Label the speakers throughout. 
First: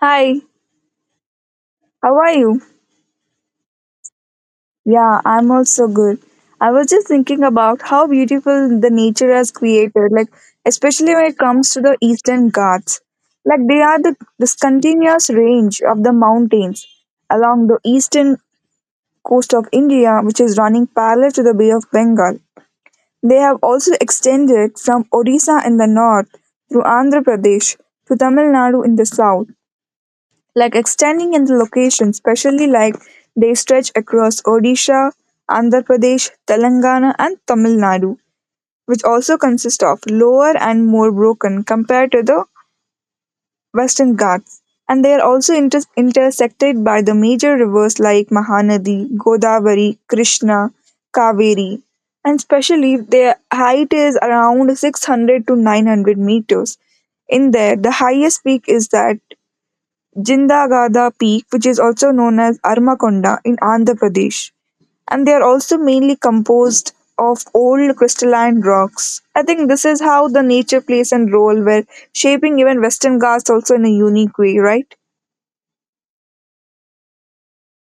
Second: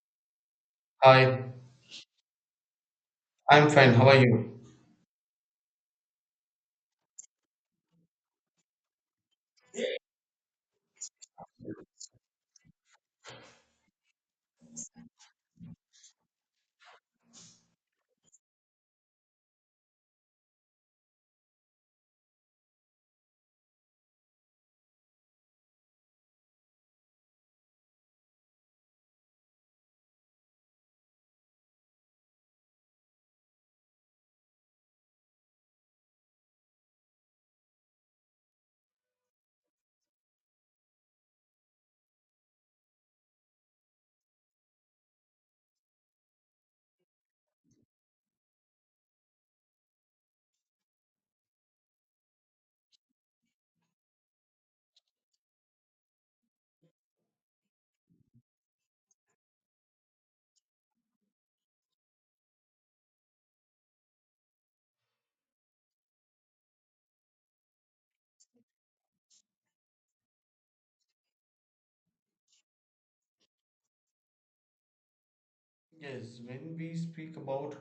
Speaker 1: Hi,
Speaker 2: Hi,
Speaker 1: how are you?
Speaker 2: I'm fine. How are you?
Speaker 1: Yeah, I'm also good. I was just thinking about how beautiful the nature has created, like especially when it comes to the Eastern Ghats. Like they are the this continuous range of the mountains along the eastern coast of India, which is running parallel to the Bay of Bengal. They have also extended from Odisha in the north through Andhra Pradesh to Tamil Nadu in the south, like extending in the location, especially like they stretch across Odisha, Andhra Pradesh, Telangana, and Tamil Nadu, which also consist of lower and more broken compared to the Western Ghats. And they are also intersected by the major rivers like Mahanadi, Godavari, Krishna, Kaveri. And especially their height is around 600 to 900 meters. In there, the highest peak is that Jindagada peak, which is also known as Armakonda in Andhra Pradesh. And they are also mainly composed of old crystalline rocks. I think this is how the nature plays a role where shaping even Western Ghats also in a unique way, right?
Speaker 2: Yes, when we speak about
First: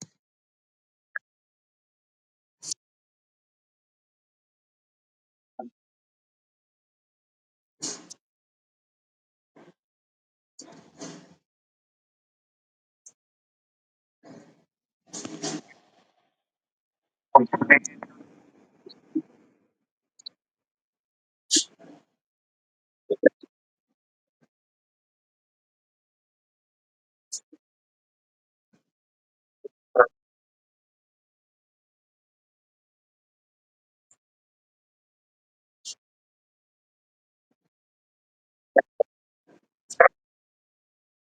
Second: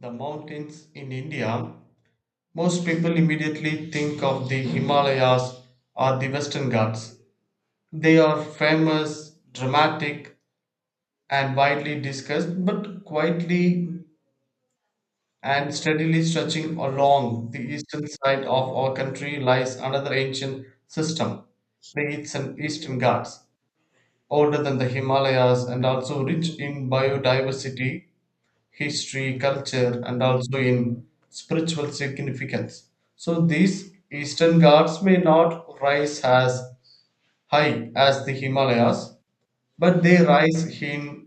Speaker 2: the mountains in India, most people immediately think of the Himalayas or the Western Ghats. They are famous, dramatic, and widely discussed, but quietly and steadily stretching along the eastern side of our country lies another ancient system, the Eastern Ghats, older than the Himalayas and also rich in biodiversity history, culture, and also in spiritual significance. So these Eastern gods may not rise as high as the Himalayas, but they rise in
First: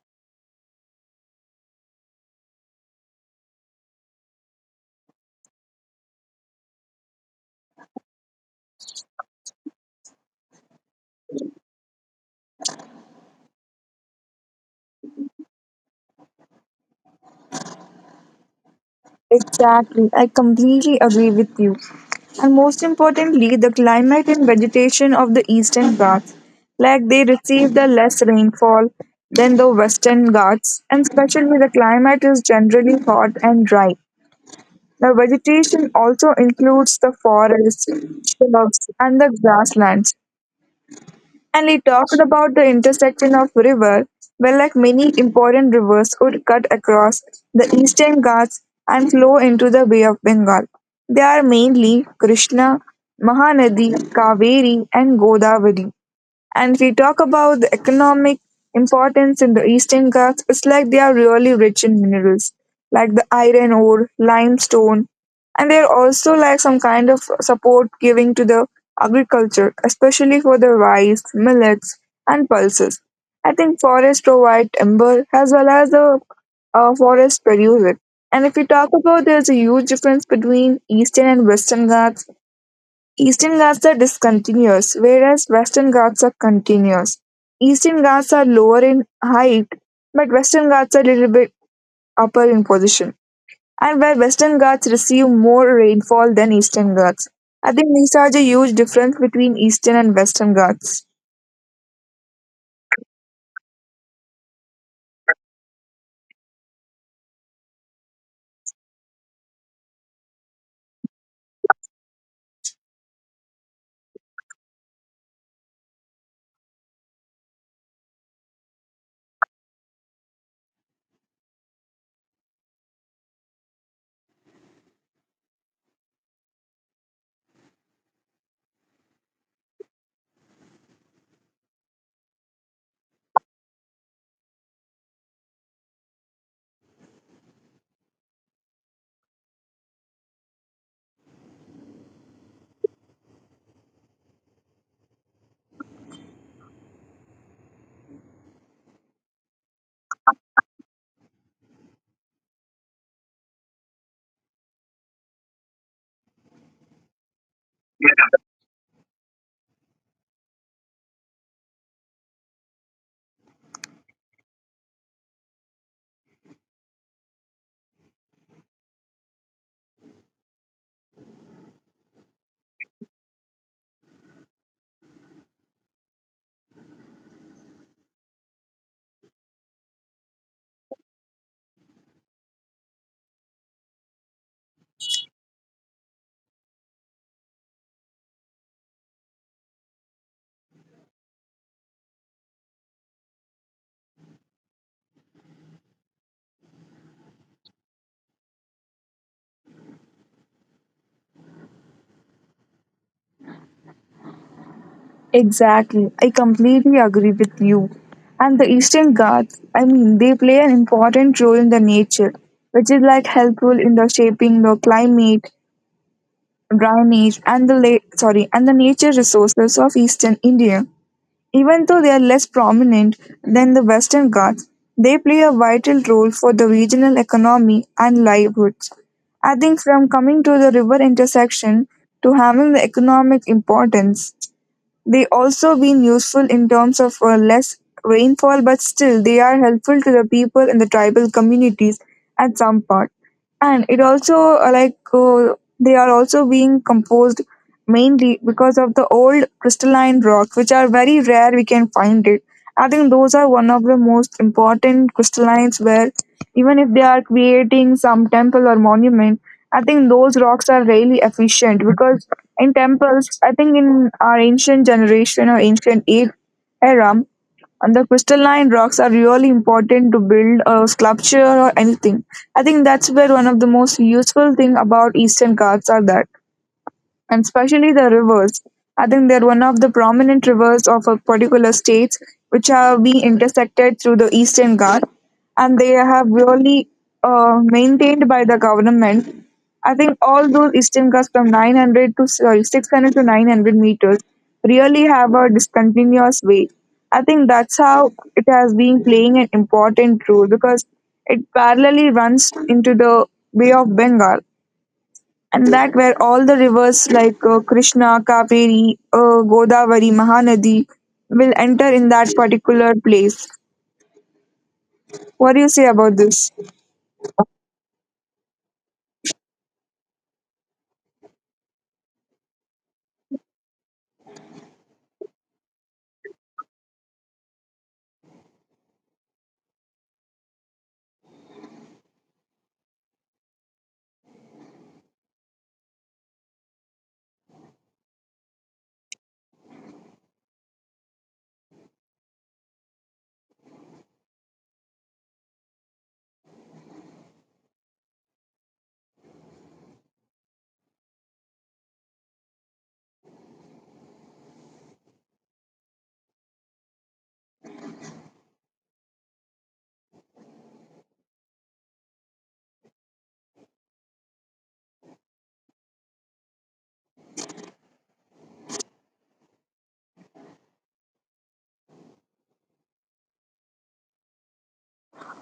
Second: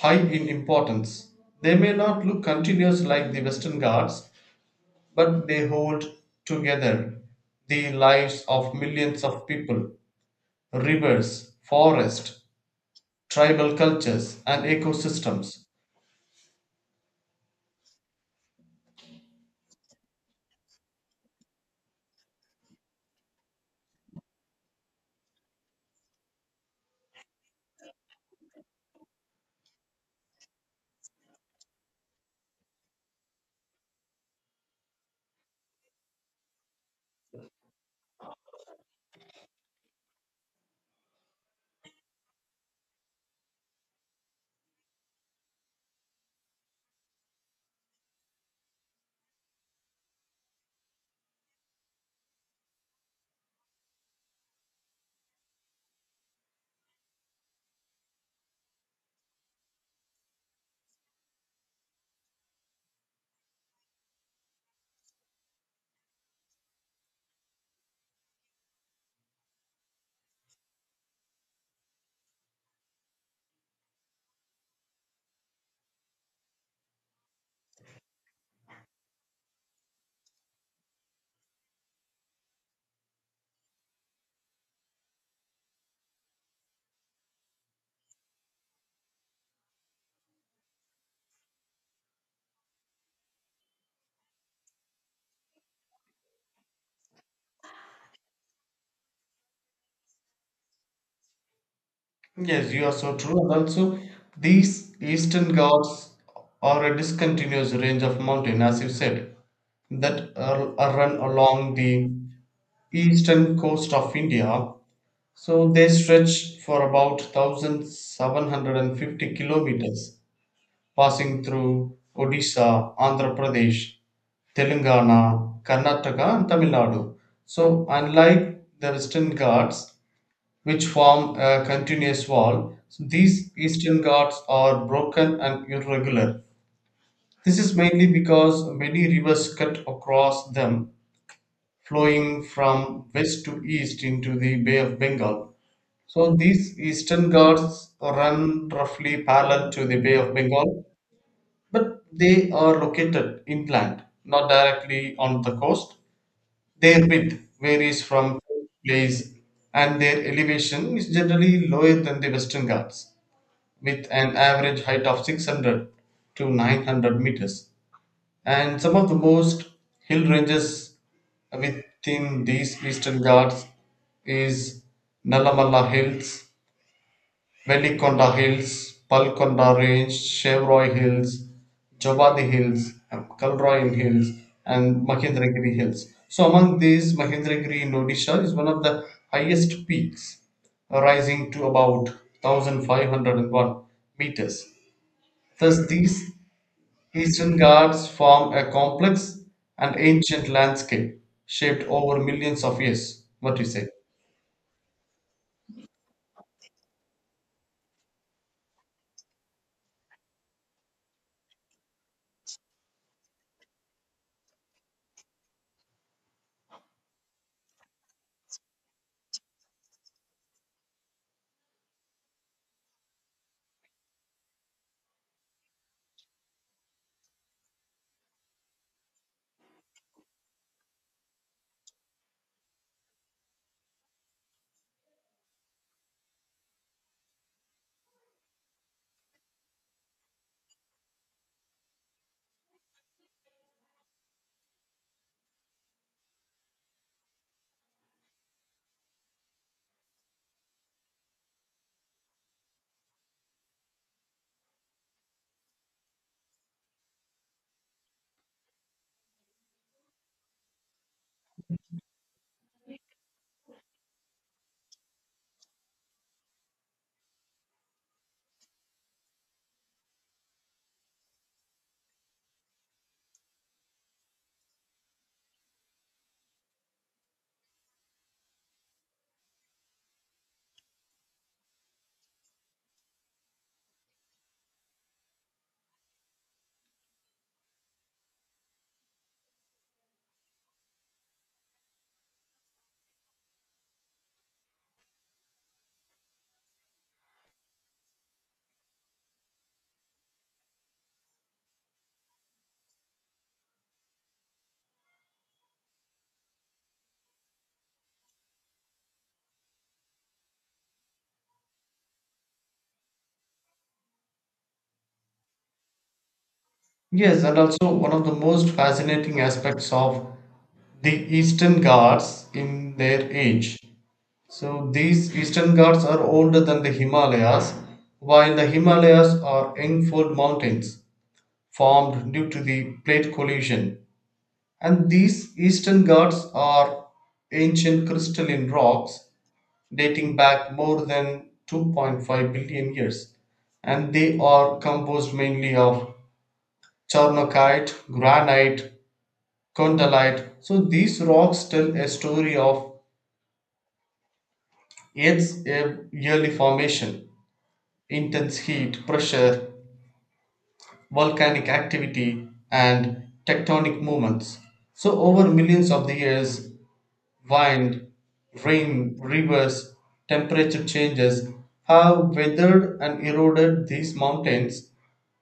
Speaker 2: high in importance. They may not look continuous like the Western gods, but they hold together the lives of millions of people, rivers, forests, tribal cultures, and ecosystems.
Speaker 1: Exactly. I completely agree with you. And most importantly, the climate and vegetation of the Eastern Ghats, like they receive the less rainfall than the Western Ghats, and especially the climate is generally hot and dry. The vegetation also includes the forests, shrubs, and the grasslands. And we talked about the intersection of river, where like many important rivers would cut across the eastern Ghats and flow into the Bay of Bengal. They are mainly Krishna, Mahanadi, Kaveri, and Godavari. And if we talk about the economic importance in the Eastern Ghats, it's like they are really rich in minerals, like the iron ore, limestone, and they're also like some kind of support giving to the agriculture, especially for the rice, millets, and pulses. I think forests provide timber as well as the forests produce it. And if we talk about, there's a huge difference between Eastern and Western Ghats. Eastern Ghats are discontinuous, whereas Western Ghats are continuous. Eastern Ghats are lower in height, but Western Ghats are a little bit upper in position. And where Western Ghats receive more rainfall than Eastern Ghats. I think these are the huge difference between Eastern and Western Ghats.
Speaker 2: Yes, you are so true. And also, these Eastern Ghats are a discontinuous range of mountain, as you said, that are run along the eastern coast of India. So they stretch for about 1,750 kilometers, passing through Odisha, Andhra Pradesh, Telangana, Karnataka, and Tamil Nadu. So, unlike the Western Ghats, which form a continuous wall. So these eastern Ghats are broken and irregular. This is mainly because many rivers cut across them, flowing from west to east into the Bay of Bengal. So these eastern Ghats run roughly parallel to the Bay of Bengal, but they are located inland, not directly on the coast. Their width varies from place and their elevation is generally lower than the Western Ghats, with an average height of 600 to 900 meters. And some of the most hill ranges within these Eastern Ghats is Nalamalla Hills, Velikonda Hills, Palkonda Range, Chevroy Hills, Jobadi Hills, Kalroyan Hills, and Mahendragiri Hills. So among these, Mahendragiri in Odisha is one of the highest peaks, rising to about 1501 meters. Thus, these Eastern Ghats form a complex and ancient landscape shaped over millions of years. What do you say?
Speaker 1: Exactly. I completely agree with you. And the Eastern Ghats, I mean, they play an important role in the nature, which is like helpful in the shaping the climate drainage and the la- sorry and the nature resources of eastern india, even though they are less prominent than the western ghats. They play a vital role for the regional economy and livelihoods. I think from coming to the river intersection to having the economic importance, they also been useful in terms of less rainfall, but still they are helpful to the people in the tribal communities at some part. And it also they are also being composed mainly because of the old crystalline rocks, which are very rare we can find it. I think those are one of the most important crystallines where, even if they are creating some temple or monument, I think those rocks are really efficient because in temples, I think in our ancient generation or ancient age era, and the crystalline rocks are really important to build a sculpture or anything. I think that's where one of the most useful thing about Eastern cards are that, and especially the rivers. I think they're one of the prominent rivers of a particular state which have been intersected through the Eastern Ghats, and they have really maintained by the government. I think all those Eastern Ghats from 900 to sorry 600 to 900 meters really have a discontinuous way. I think that's how it has been playing an important role because it parallelly runs into the Bay of Bengal, and that where all the rivers like Krishna, Kaveri, Godavari, Mahanadi will enter in that particular place. What do you say about this?
Speaker 2: Yes, and also one of the most fascinating aspects of the Eastern Ghats in their age. So these Eastern Ghats are older than the Himalayas, while the Himalayas are Engfold mountains formed due to the plate collision. And these Eastern Ghats are ancient crystalline rocks dating back more than 2.5 billion years, and they are composed mainly of chornokite, granite, condylite. So these rocks tell a story of early formation, intense heat, pressure, volcanic activity, and tectonic movements. So over millions of the years, wind, rain, rivers, temperature changes have weathered and eroded these mountains,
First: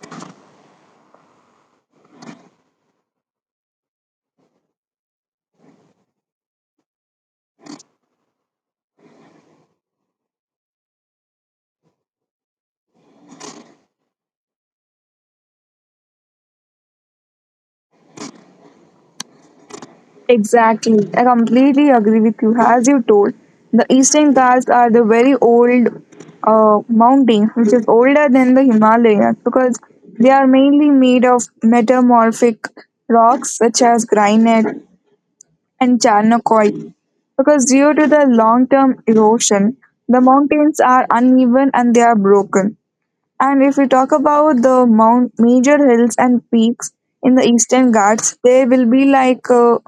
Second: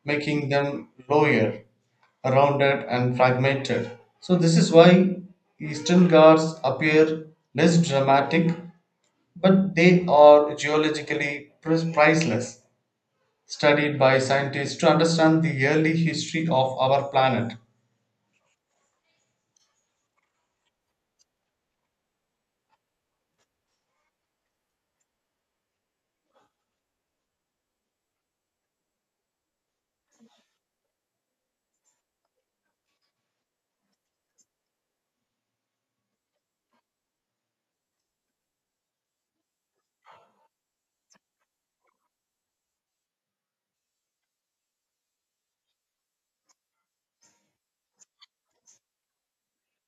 Speaker 2: making them lower, rounded, and fragmented. So, this is why Eastern Ghats appear less dramatic, but they are geologically priceless, studied by scientists to understand the early history of our planet.
Speaker 1: Exactly, I completely agree with you. As you told, the Eastern Ghats are the very old mountain, which is older than the Himalayas, because they are mainly made of metamorphic rocks such as granite, and Charnokoye. Because due to the long term erosion, the mountains are uneven and they are broken. And if we talk about the mount major hills and peaks in the Eastern Ghats, they will be like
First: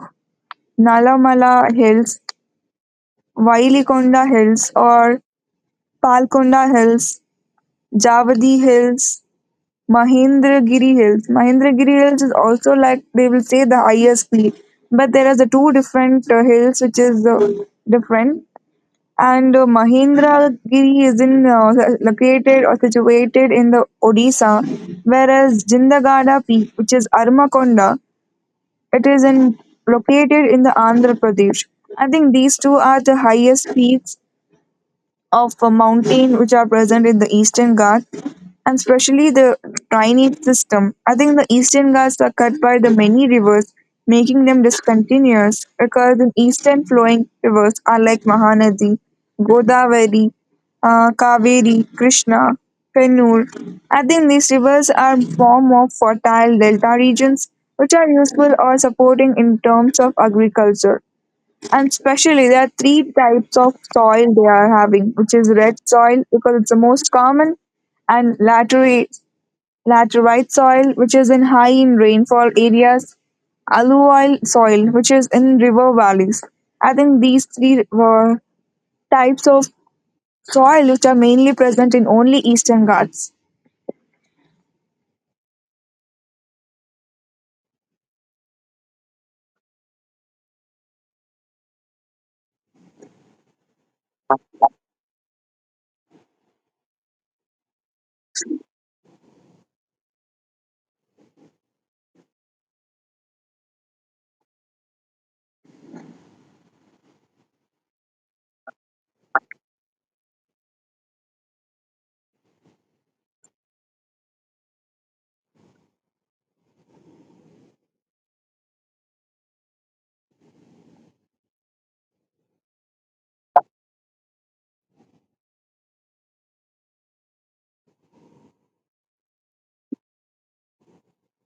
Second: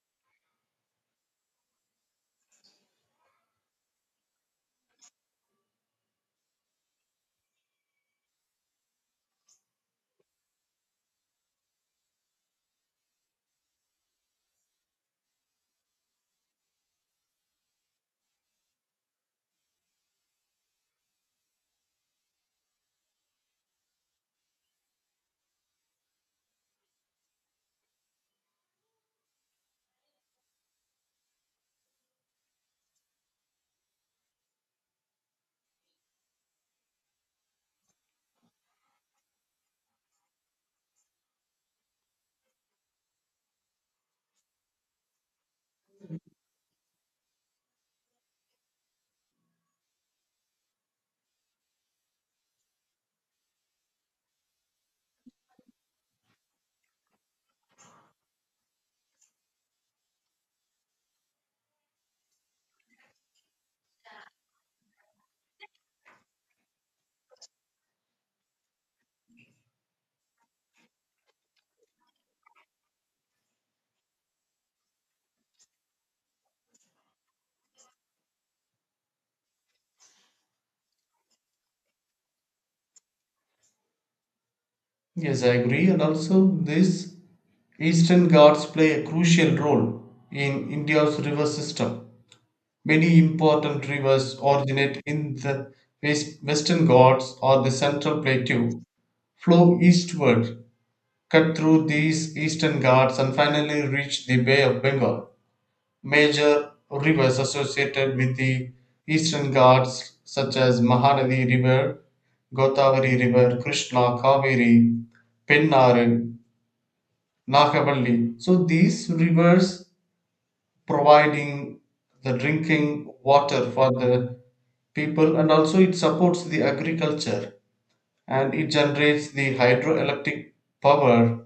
Speaker 1: Nalamala Hills, Wailikonda Hills, or Palkonda Hills, Javadi Hills, Mahendragiri Hills. Mahendragiri Hills is also like they will say the highest peak, but there are the two different hills which is different. And Mahendragiri is in located or situated in the Odisha, whereas Jindagada Peak, which is Armakonda, it is in located in the Andhra Pradesh. I think these two are the highest peaks of a mountain which are present in the Eastern Ghats, and especially the drainage system. I think the Eastern Ghats are cut by the many rivers, making them discontinuous because the eastern flowing rivers are like Mahanadi, Godavari, Kaveri, Krishna, Kannur. I think these rivers are form of fertile delta regions which are useful or supporting in terms of agriculture. And especially there are three types of soil they are having, which is red soil because it's the most common, and laterite soil, which is in high in rainfall areas, alluvial soil, which is in river valleys. I think these three were types of soil which are mainly present in only eastern Ghats.
Speaker 2: Yes, I agree. And also, these Eastern Ghats play a crucial role in India's river system. Many important rivers originate in the Western Ghats or the Central Plateau, flow eastward, cut through these Eastern Ghats, and finally reach the Bay of Bengal. Major rivers associated with the Eastern Ghats, such as Mahanadi River, Godavari River, Krishna, Kaveri, Pennaru, Nakavalli. So these rivers providing the drinking water for the people and also it supports the agriculture and it generates the hydroelectric power,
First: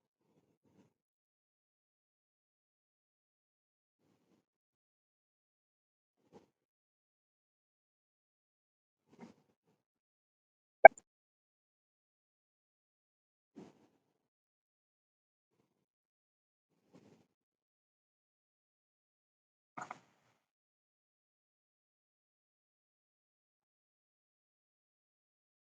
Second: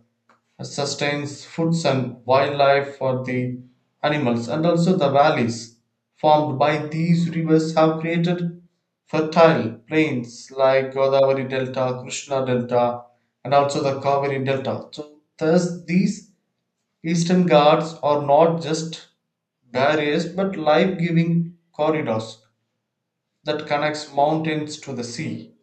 Speaker 2: sustains foods and wildlife for the animals and also the valleys formed by these rivers have created fertile plains like Godavari Delta, Krishna Delta, and also the Kaveri Delta. So thus these Eastern Ghats are not just barriers but life giving corridors that connects mountains to the sea.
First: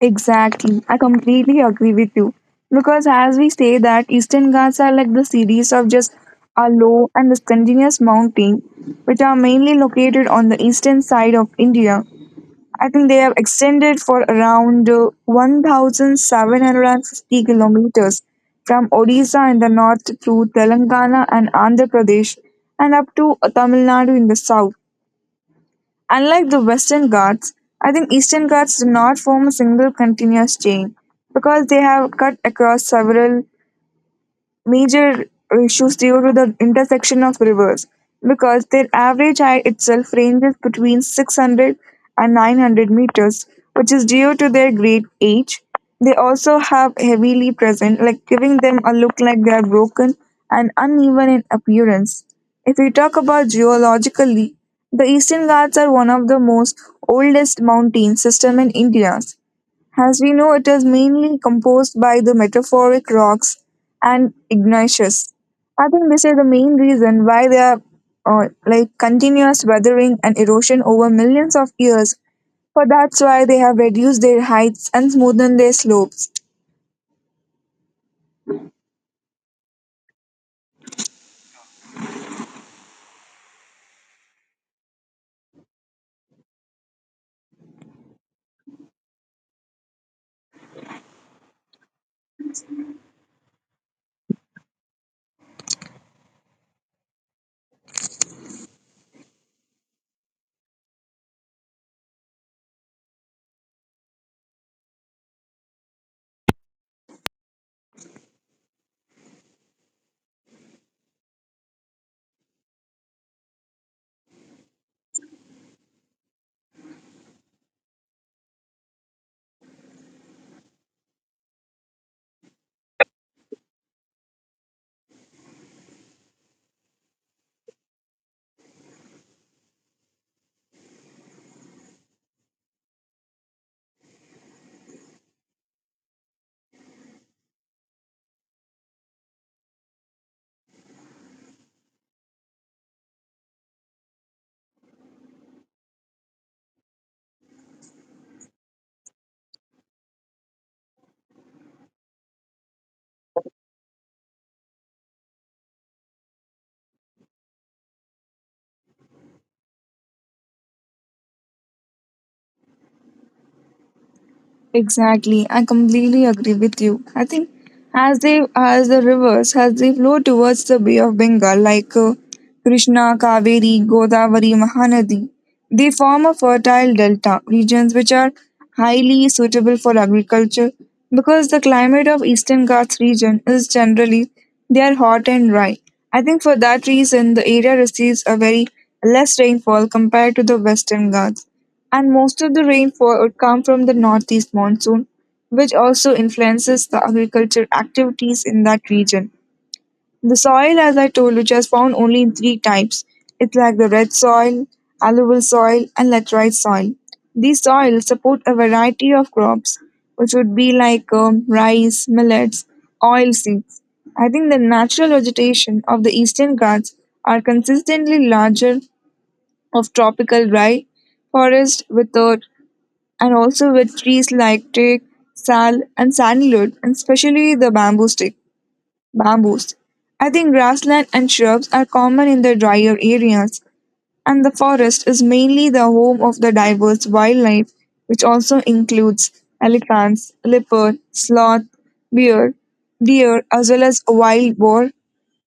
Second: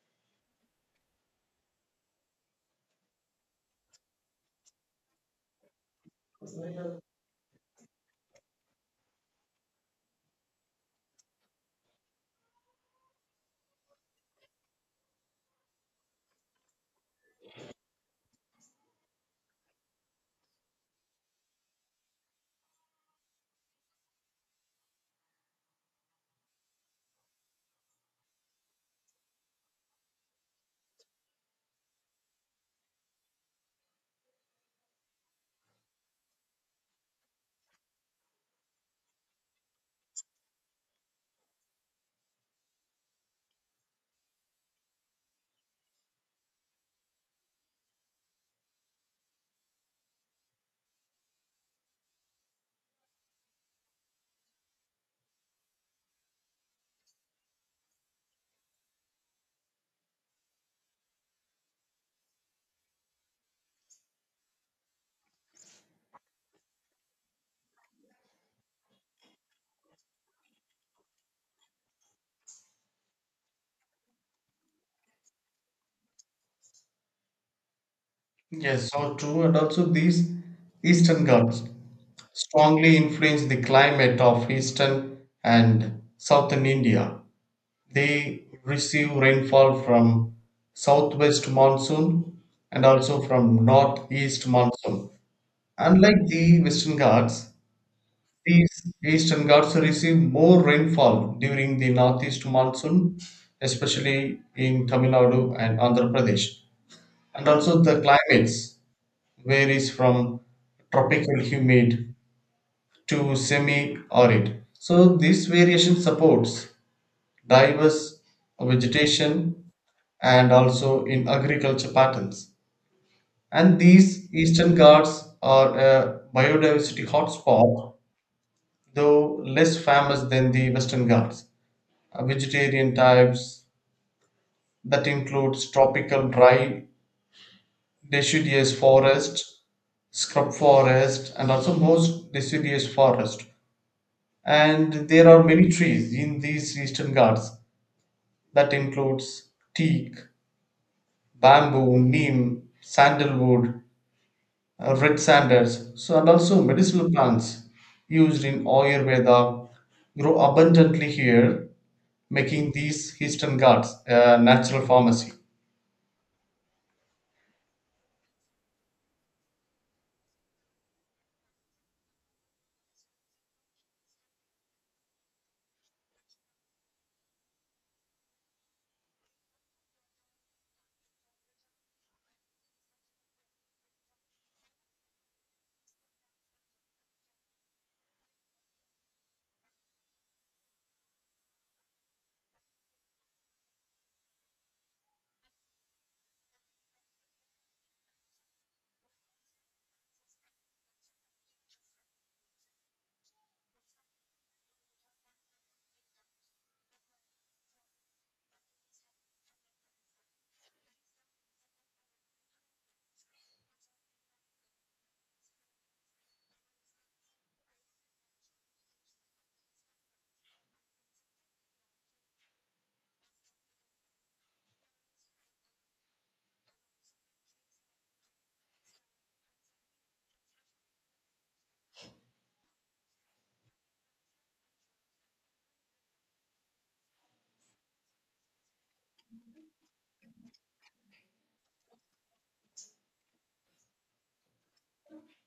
Speaker 1: Exactly. I completely agree with you. Because as we say that Eastern Ghats are like the series of just a low and discontinuous mountain which are mainly located on the eastern side of India. I think they have extended for around 1,750 kilometers from Odisha in the north through Telangana and Andhra Pradesh and up to Tamil Nadu in the south. Unlike the Western Ghats, I think Eastern Ghats do not form a single continuous chain because they have cut across several major issues due to the intersection of rivers, because their average height itself ranges between 600 and 900 meters, which is due to their great age. They also have heavily present, like giving them a look like they are broken and uneven in appearance. If we talk about geologically, the Eastern Ghats are one of the most oldest mountain system in India. As we know, it is mainly composed by the metamorphic rocks and igneous. I think this is the main reason why they are like continuous weathering and erosion over millions of years. For that's why they have reduced their heights and smoothened their slopes.
Speaker 2: Yes, so true. And also, these Eastern Ghats strongly influence the climate of Eastern and Southern India. They receive rainfall from southwest monsoon and also from northeast monsoon. Unlike the Western Ghats, these eastern Ghats receive more rainfall during the northeast monsoon, especially in Tamil Nadu and Andhra Pradesh. And also the climates varies from tropical humid to semi-arid. So this variation supports diverse vegetation and also in agriculture patterns. And these eastern Ghats are a biodiversity hotspot, though less famous than the western Ghats. Vegetarian types that includes tropical dry deciduous forest, scrub forest, and also most deciduous forest. And there are many trees in these eastern ghats that includes teak, bamboo, neem, sandalwood, red sanders, so and also medicinal plants used in Ayurveda grow abundantly here, making these eastern ghats a natural pharmacy.
Speaker 1: Exactly, I completely agree with you. I think as the rivers as they flow towards the Bay of Bengal, like Krishna, Kaveri, Godavari, Mahanadi, they form a fertile delta regions which are highly suitable for agriculture because the climate of Eastern Ghats region is generally they are hot and dry. I think for that reason the area receives a very less rainfall compared to the Western Ghats, and most of the rainfall would come from the northeast monsoon, which also influences the agriculture activities in that region. The soil, as I told, which has found only in three types, it's like the red soil, alluvial soil, and laterite soil. These soils support a variety of crops, which would be like rice, millets, oilseeds. I think the natural vegetation of the eastern Ghats are consistently larger of tropical dry forest with a and also with trees like teak, sal, and sandalwood, and especially bamboos. I think grassland and shrubs are common in the drier areas, and the forest is mainly the home of the diverse wildlife, which also includes elephants, leopard, sloth, bear, deer, as well as wild boar,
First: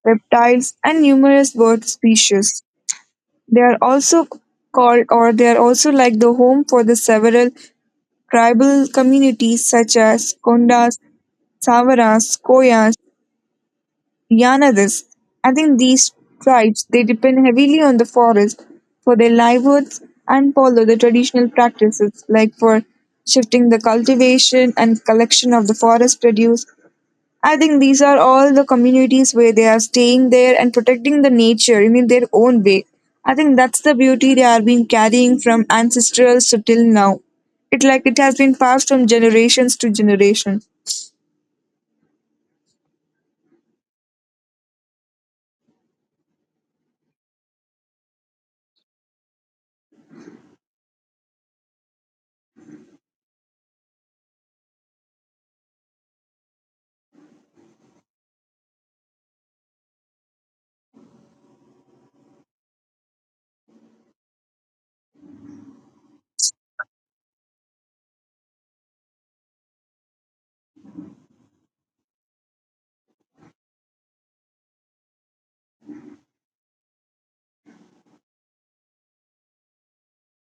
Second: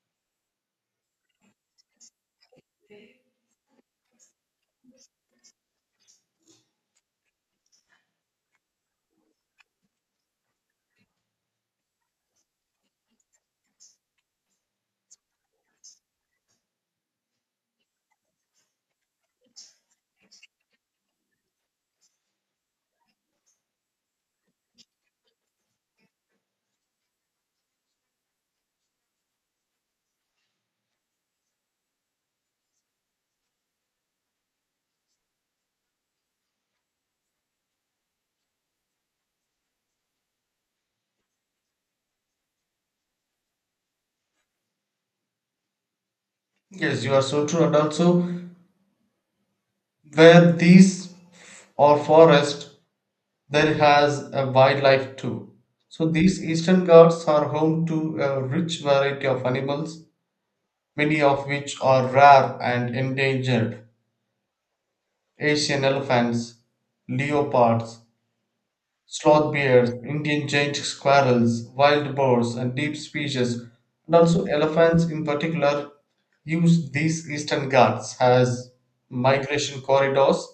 Speaker 1: reptiles, and numerous bird species. They are also called, or they are also like the home for the several Tribal communities such as Kondas, Savaras, Koyas, Yanadas. I think these tribes they depend heavily on the forest for their livelihoods and follow the traditional practices like for shifting the cultivation and collection of the forest produce. I think these are all the communities where they are staying there and protecting the nature in their own way. I think that's the beauty they are being carrying from ancestrals to till now. It like it has been passed from generations to generations.
Speaker 2: Yes, you are so true. And also, where these are forest, there has a wildlife too. So these eastern Ghats are home to a rich variety of animals, many of which are rare and endangered. Asian elephants, leopards, sloth bears, Indian giant squirrels, wild boars, and deep species, and also elephants in particular, use these eastern ghats as migration corridors.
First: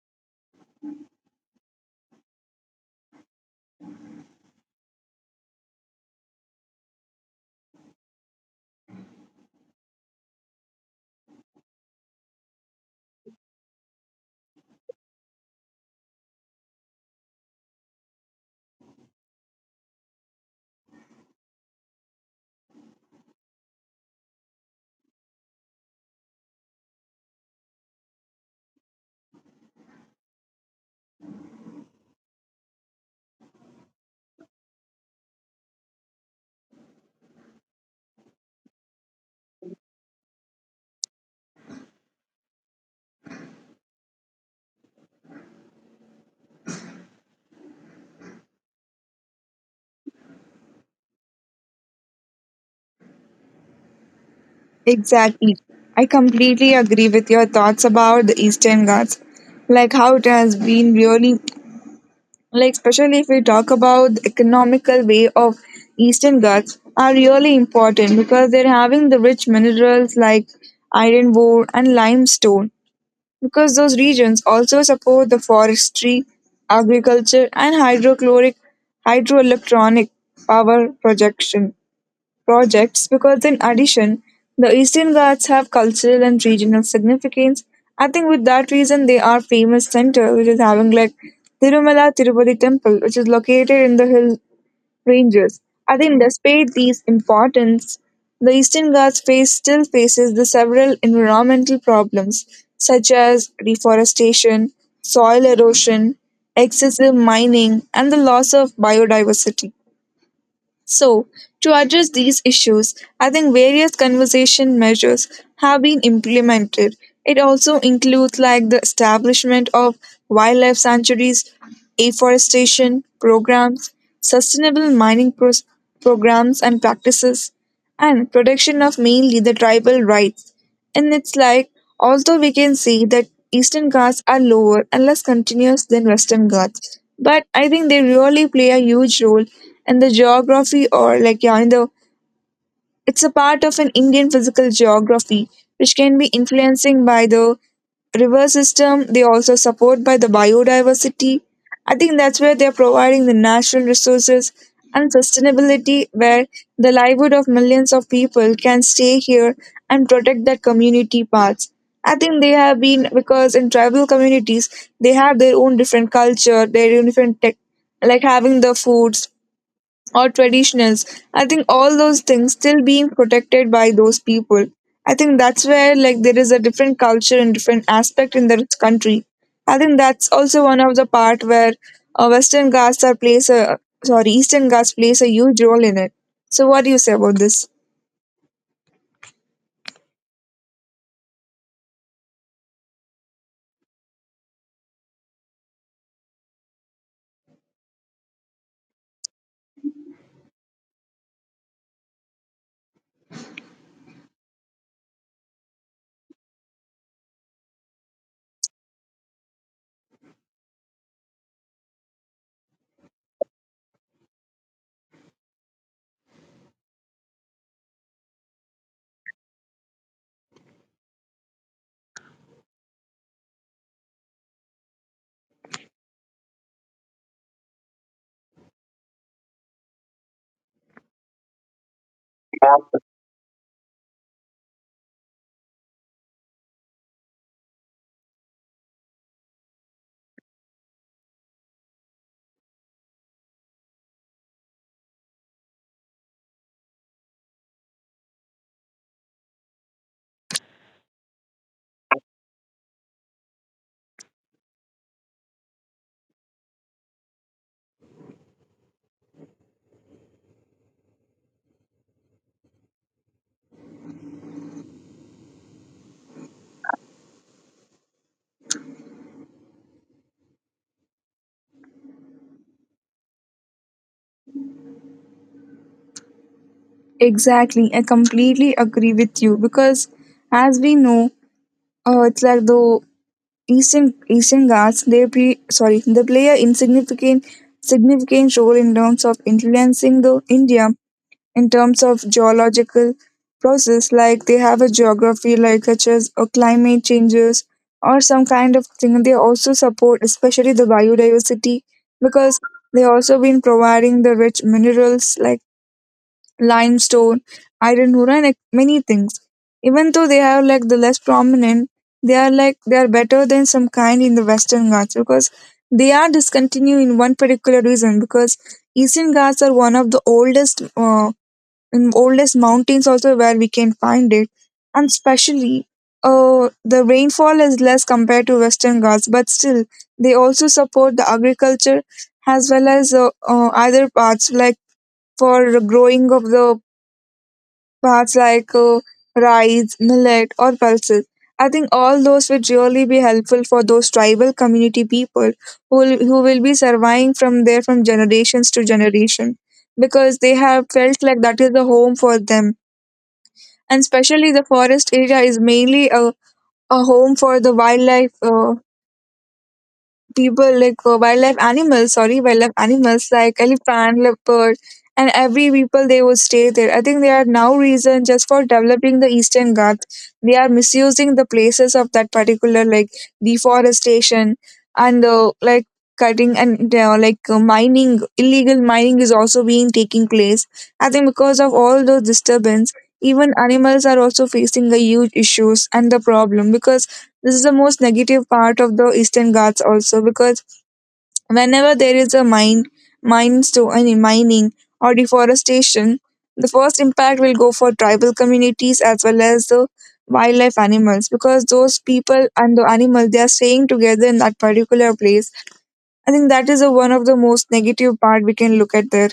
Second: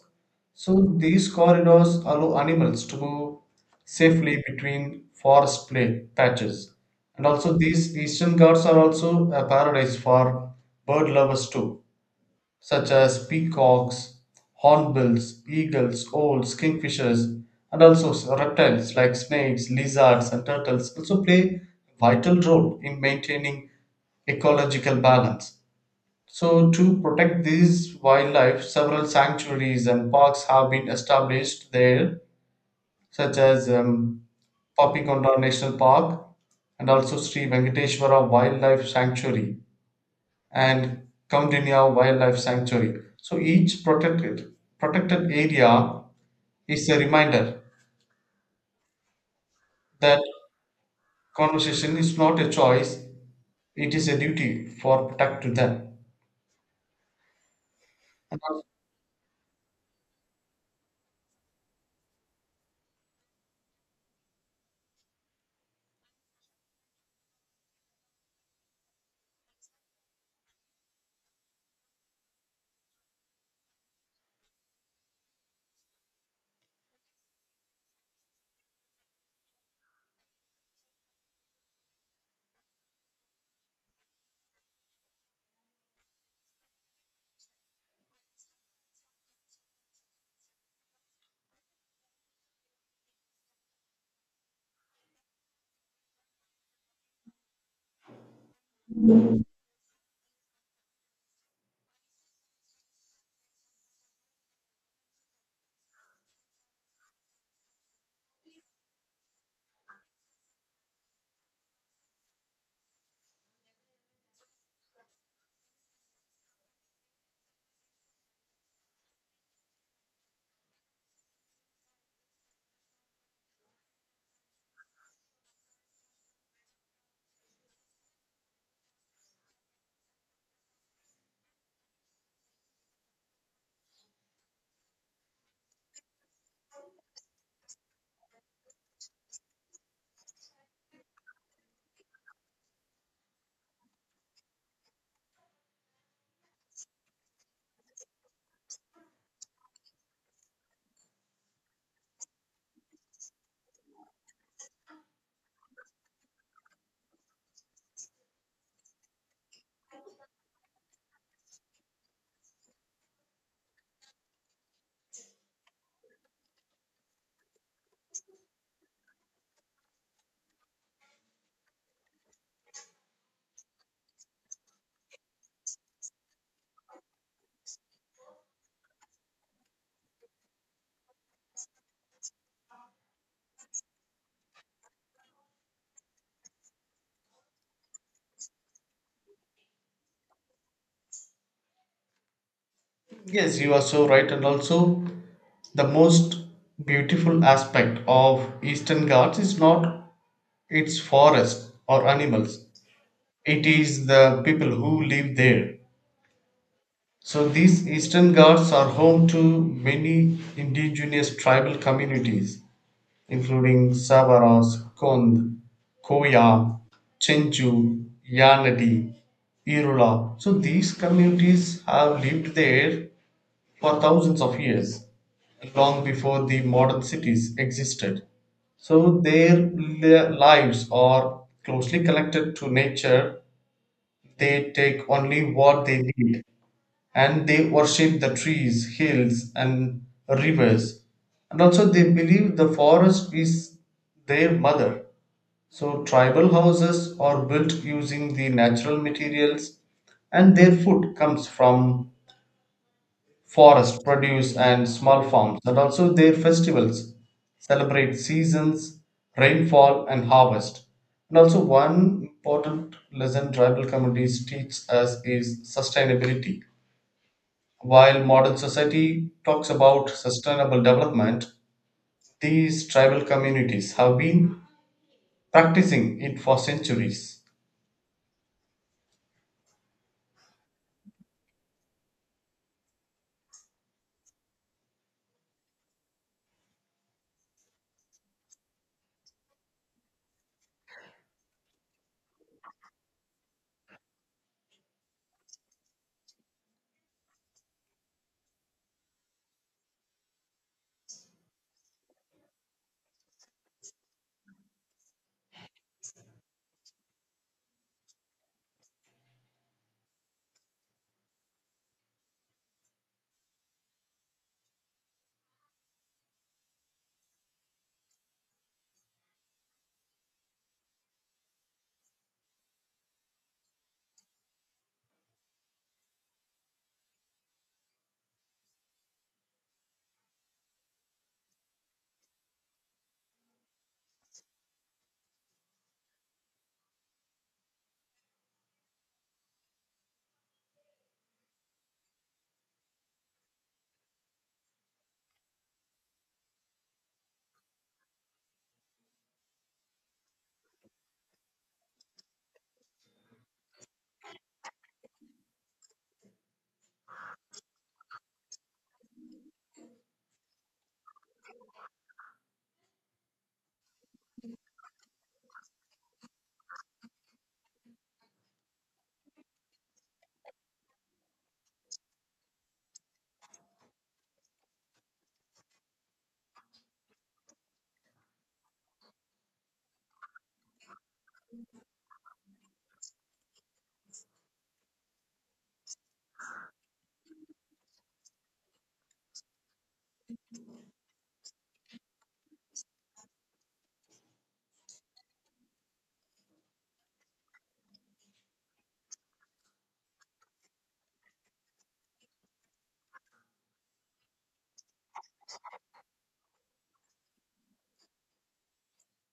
Speaker 2: So these corridors allow animals to move safely between forest play patches. And also these eastern ghats are also a paradise for bird lovers too, such as peacocks, hornbills, eagles, owls, kingfishers, and also reptiles like snakes, lizards, and turtles also play a vital role in maintaining ecological balance. So, to protect these wildlife, several sanctuaries and parks have been established there, such as Papikonda National Park and also Sri Venkateshwara Wildlife Sanctuary and Kamdinya Wildlife Sanctuary. So each protected area is a reminder that conservation is not a choice; it is a duty for protect to
Speaker 1: Exactly.
Speaker 2: them.
Speaker 1: I completely agree with your thoughts about the
Speaker 2: And also-
Speaker 1: Eastern Ghats. Like how it has been really like, especially if we talk about the economical way of eastern ghats are really important because they're having the rich minerals like iron ore and limestone, because those regions also support the forestry agriculture and hydrochloric hydroelectronic power projection projects because, in addition, the Eastern Ghats have cultural and regional significance. I think with that reason, they are famous center, which is having like Tirumala Tirupati Temple, which is located in the hill ranges. I think despite these importance, the Eastern Ghats face still faces the several environmental problems such as deforestation, soil erosion, excessive mining, and the loss of biodiversity. So, to address these issues, I think various conservation measures have been implemented. It also includes like the establishment of wildlife sanctuaries, afforestation programs, sustainable programs and practices, and protection of mainly the tribal rights. And it's like, although we can see that Eastern Ghats are lower and less continuous than Western Ghats, but I think they really play a huge role in the geography or like yeah, in the it's a part of an Indian physical geography, which can be influencing by the river system. They also support by the biodiversity. I think that's where they're providing the natural resources and sustainability, where the livelihood of millions of people can stay here and protect their community parts. I think they have been because in tribal communities they have their own different culture, their own different tech, like having the foods, or traditionals. I think all those things still being protected by those people. I think that's where like there is a different culture and different aspect in this country. I think that's also one of the part where Western Ghats are plays a sorry Eastern Ghats plays a huge role in it. So what do you say about this?
Speaker 2: Yes, you are so right, and also the most beautiful aspect of Eastern Ghats is not its forest or animals, it is the people who live there. So these Eastern Ghats are home to many indigenous tribal communities, including Savaras, Kond, Koya, Chenju, Yanadi, Irula. So these communities have lived there for thousands of years, long before the modern cities existed. So their lives are closely connected to nature. They take only what they need and they worship the trees, hills, and rivers. And also, they believe the forest is their mother. So, tribal houses are built using the natural materials, and their food comes from forest produce and small farms. And also, their festivals celebrate seasons, rainfall, and harvest. And also, one important lesson tribal communities teach us is sustainability. While modern society talks about sustainable development, these tribal communities have been practicing it for centuries.
Speaker 1: Exactly, I completely agree with you because as we know, it's like the Eastern Ghats they play sorry they play a insignificant significant role in terms of influencing the India in terms of geological process like they have a geography like such as climate changes or some kind of thing. They also support especially the biodiversity because they also been providing the rich minerals like limestone, iron ore, and like, many things. Even though they are like the less prominent, they are better than some kind in the Western Ghats because they are discontinued in one particular reason because Eastern Ghats are one of the oldest in oldest mountains also where we can find it, and especially the rainfall is less compared to Western Ghats, but still they also support the agriculture as well as other parts like for growing of the parts like rice, millet, or pulses. I think all those would really be helpful for those tribal community people who will be surviving from there from generations to generation because they have felt like that is the home for them. And especially the forest area is mainly a home for the wildlife people like wildlife animals like elephant, leopard, and every people they would stay there. I think they are now reason just for developing the Eastern Ghats. They are misusing the places of that particular like deforestation and like cutting and mining, illegal mining is also being taking place. I think because of all those disturbance even animals are also facing a huge issues and the problem because this is the most negative part of the Eastern Ghats also because whenever there is a mine, mines to I mean mining or deforestation, the first impact will go for tribal communities as well as the wildlife animals because those people and the animals they are staying together in that particular place. I think that is one of the most negative part we can look at there.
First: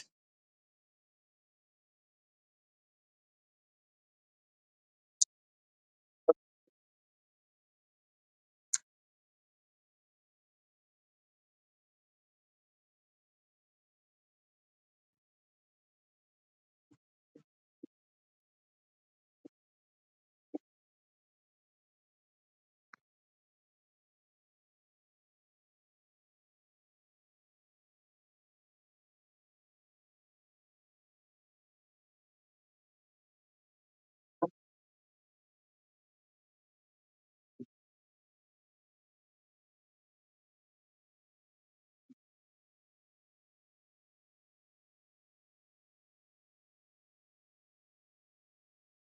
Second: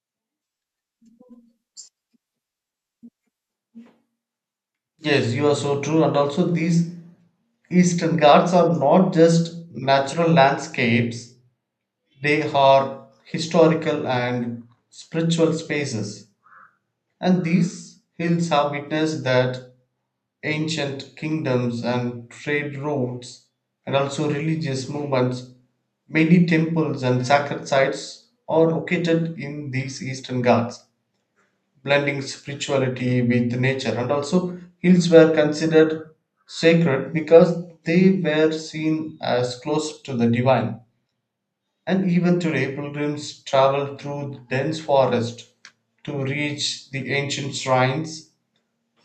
Speaker 2: Yes, you are so true. And also, these Eastern Ghats are not just natural landscapes, they are historical and spiritual spaces. And these hills have witnessed that ancient kingdoms and trade routes, and also religious movements, many temples and sacred sites are located in these eastern ghats, blending spirituality with nature. And also, hills were considered sacred because they were seen as close to the divine. And even today, pilgrims travel through dense forest to reach the ancient shrines,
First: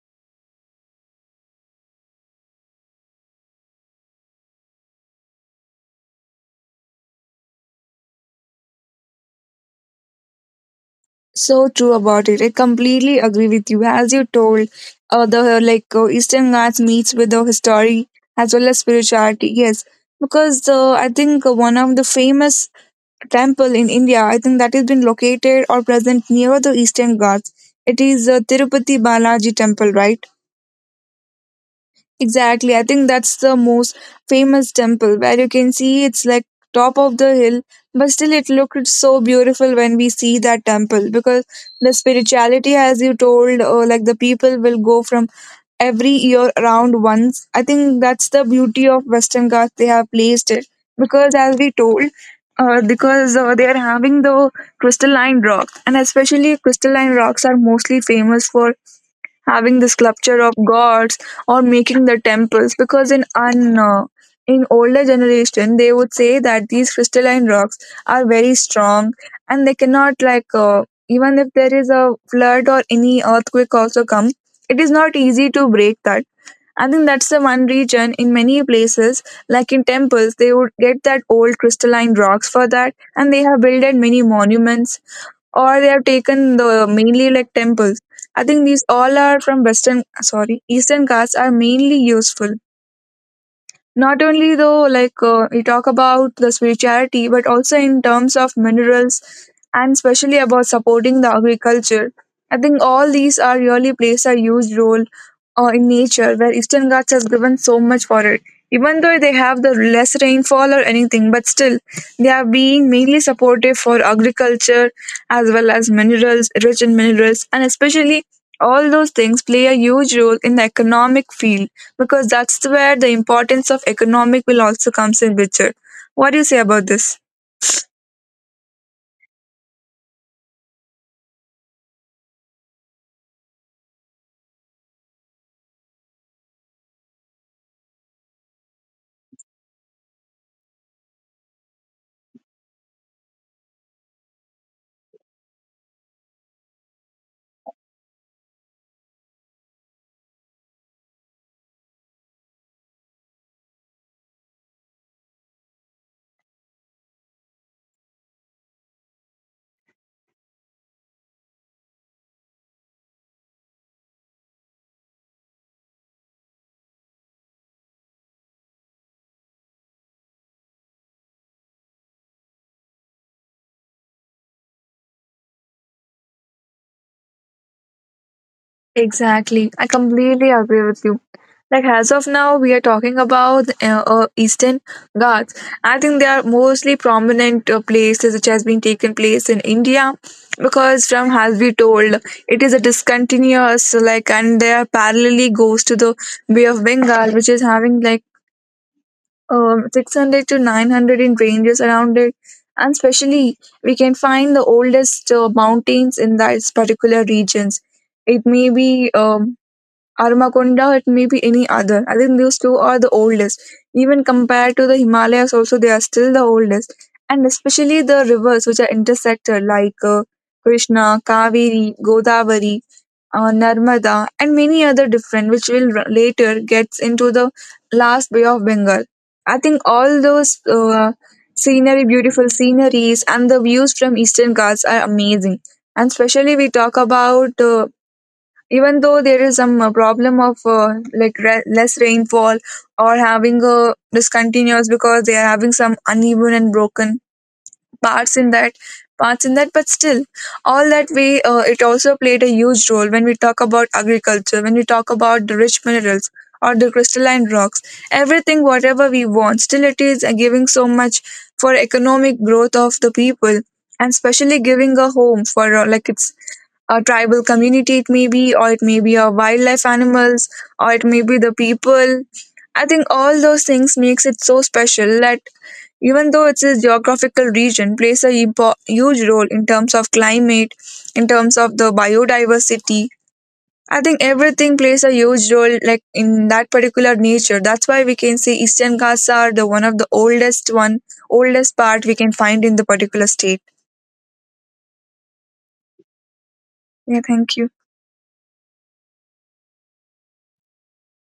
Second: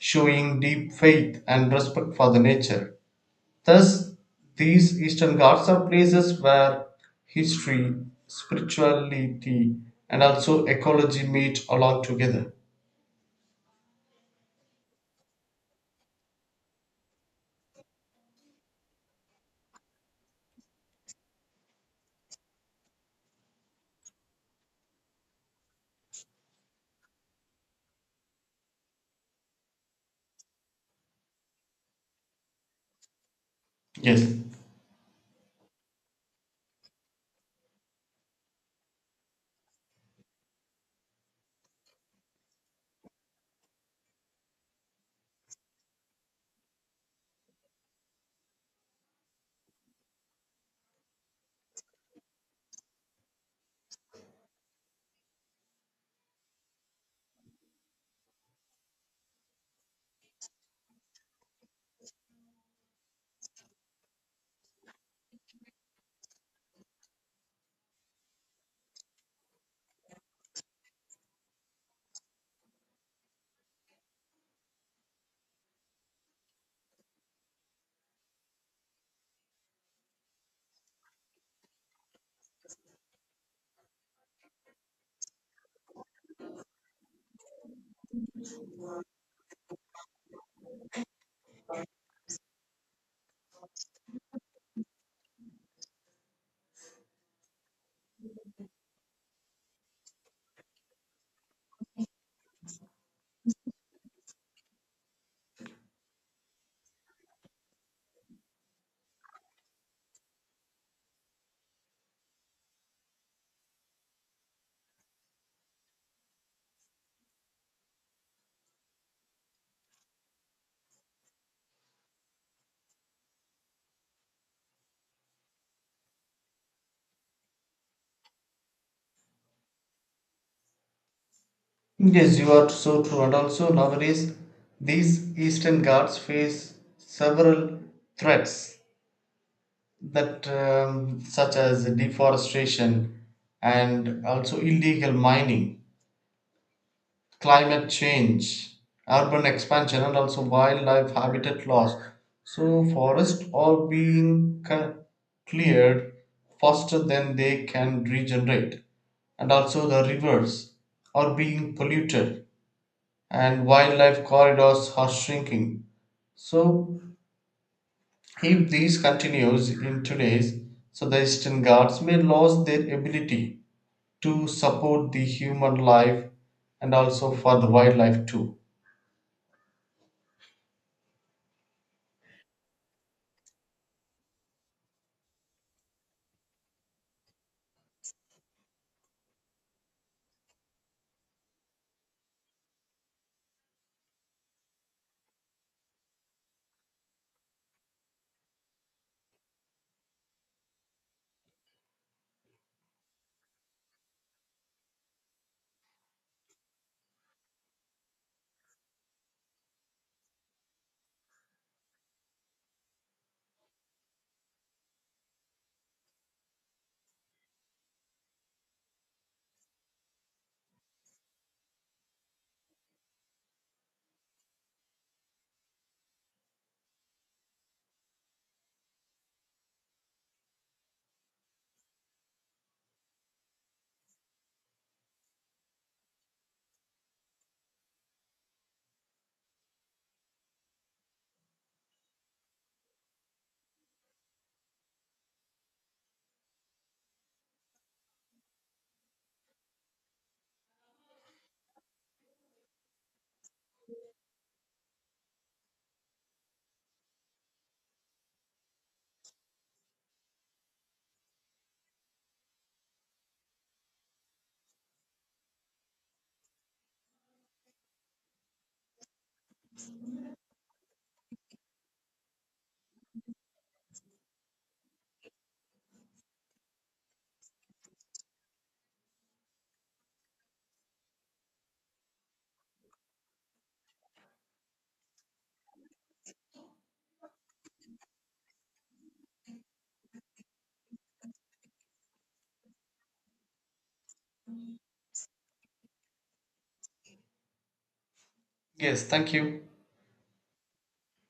Speaker 2: showing deep faith and respect for the nature. Thus, these Eastern Ghats are places where history, spirituality, and also ecology meet
Speaker 1: So true
Speaker 2: along
Speaker 1: about it. I
Speaker 2: together.
Speaker 1: completely agree with you. As you told, the like Eastern Ghats meets with the history as well as spirituality. Yes, because I think one of the famous temple in India, I think that has been located or present near the Eastern Ghats. It is Tirupati Balaji Temple, right? Exactly. I think that's the most
Speaker 2: Yes.
Speaker 1: famous temple where you can see it's like top of the hill, but still it looked so beautiful when we see that temple because the spirituality, as you told, like the people will go from every year around once. I think that's the beauty of Western Ghats. They have placed it because, as we told, because they are having the crystalline rocks, and especially crystalline rocks are mostly famous for having the sculpture of gods or making the temples because in older generation they would say that these crystalline rocks are very strong and they cannot like even if there is a flood or any earthquake also come, it is not easy to break that. I think that's the one region in many places like in temples they would get that old crystalline rocks for that and they have built many monuments or they have taken the mainly like temples. I think these all are from Eastern gods are mainly useful. Not only though, like we talk about the spirituality, but also in terms of minerals and especially about supporting the agriculture. I think all these are really plays a huge role in nature where Eastern Ghats has given so much for it. Even though they have the less rainfall or anything, but still they are being mainly supportive for agriculture as well as minerals, rich in minerals, and especially all those things play a huge role in the economic field because that's where the importance of economic will also comes in picture. What do you say about this?
Speaker 2: Yes, you are so true. And also nowadays, these Eastern Ghats face several threats that, such as deforestation and also illegal mining, climate change, urban expansion, and also wildlife habitat loss. So, forests are being cleared faster than they can regenerate, and also the rivers are being polluted, and wildlife corridors are shrinking. So, if this continues in today's, so the Eastern Ghats may lose their ability to support the human life and also for the wildlife too.
Speaker 1: Exactly. I completely agree with you. Like as of now, we are talking about Eastern Ghats. I think they are mostly prominent places which has been taken place in India because from has been told, it is a discontinuous like and they are parallelly goes to the Bay of Bengal which is having like 600 to 900 in ranges around it. And especially, we can find the oldest mountains in those particular regions. It may be Arumakonda, it may be any other. I think those two are the oldest. Even compared to the Himalayas, also, they are still the oldest. And especially the rivers which are intersected, like Krishna, Kaveri, Godavari, Narmada, and many other different, which will later gets into the last Bay of Bengal. I think all those scenery, beautiful sceneries, and the views from Eastern Ghats are amazing. And especially we talk about even though there is some problem of less rainfall or having a discontinuous because they are having some uneven and broken parts in that parts in that but still all that we it also played a huge role when we talk about agriculture, when we talk about the rich minerals or the crystalline rocks, everything whatever we want still it is giving so much for economic growth of the people and especially giving a home for like it's a tribal community it may be or it may be a wildlife animals or it may be the people. I think all those things makes it so special that even though its geographical region plays a huge role in terms of climate, in terms of the biodiversity, I think everything plays a huge role like in that particular nature. That's why we can say Eastern Ghats are the one of the oldest one, oldest part we can find in the particular state. Yeah, thank you.
Speaker 2: Yes, thank you.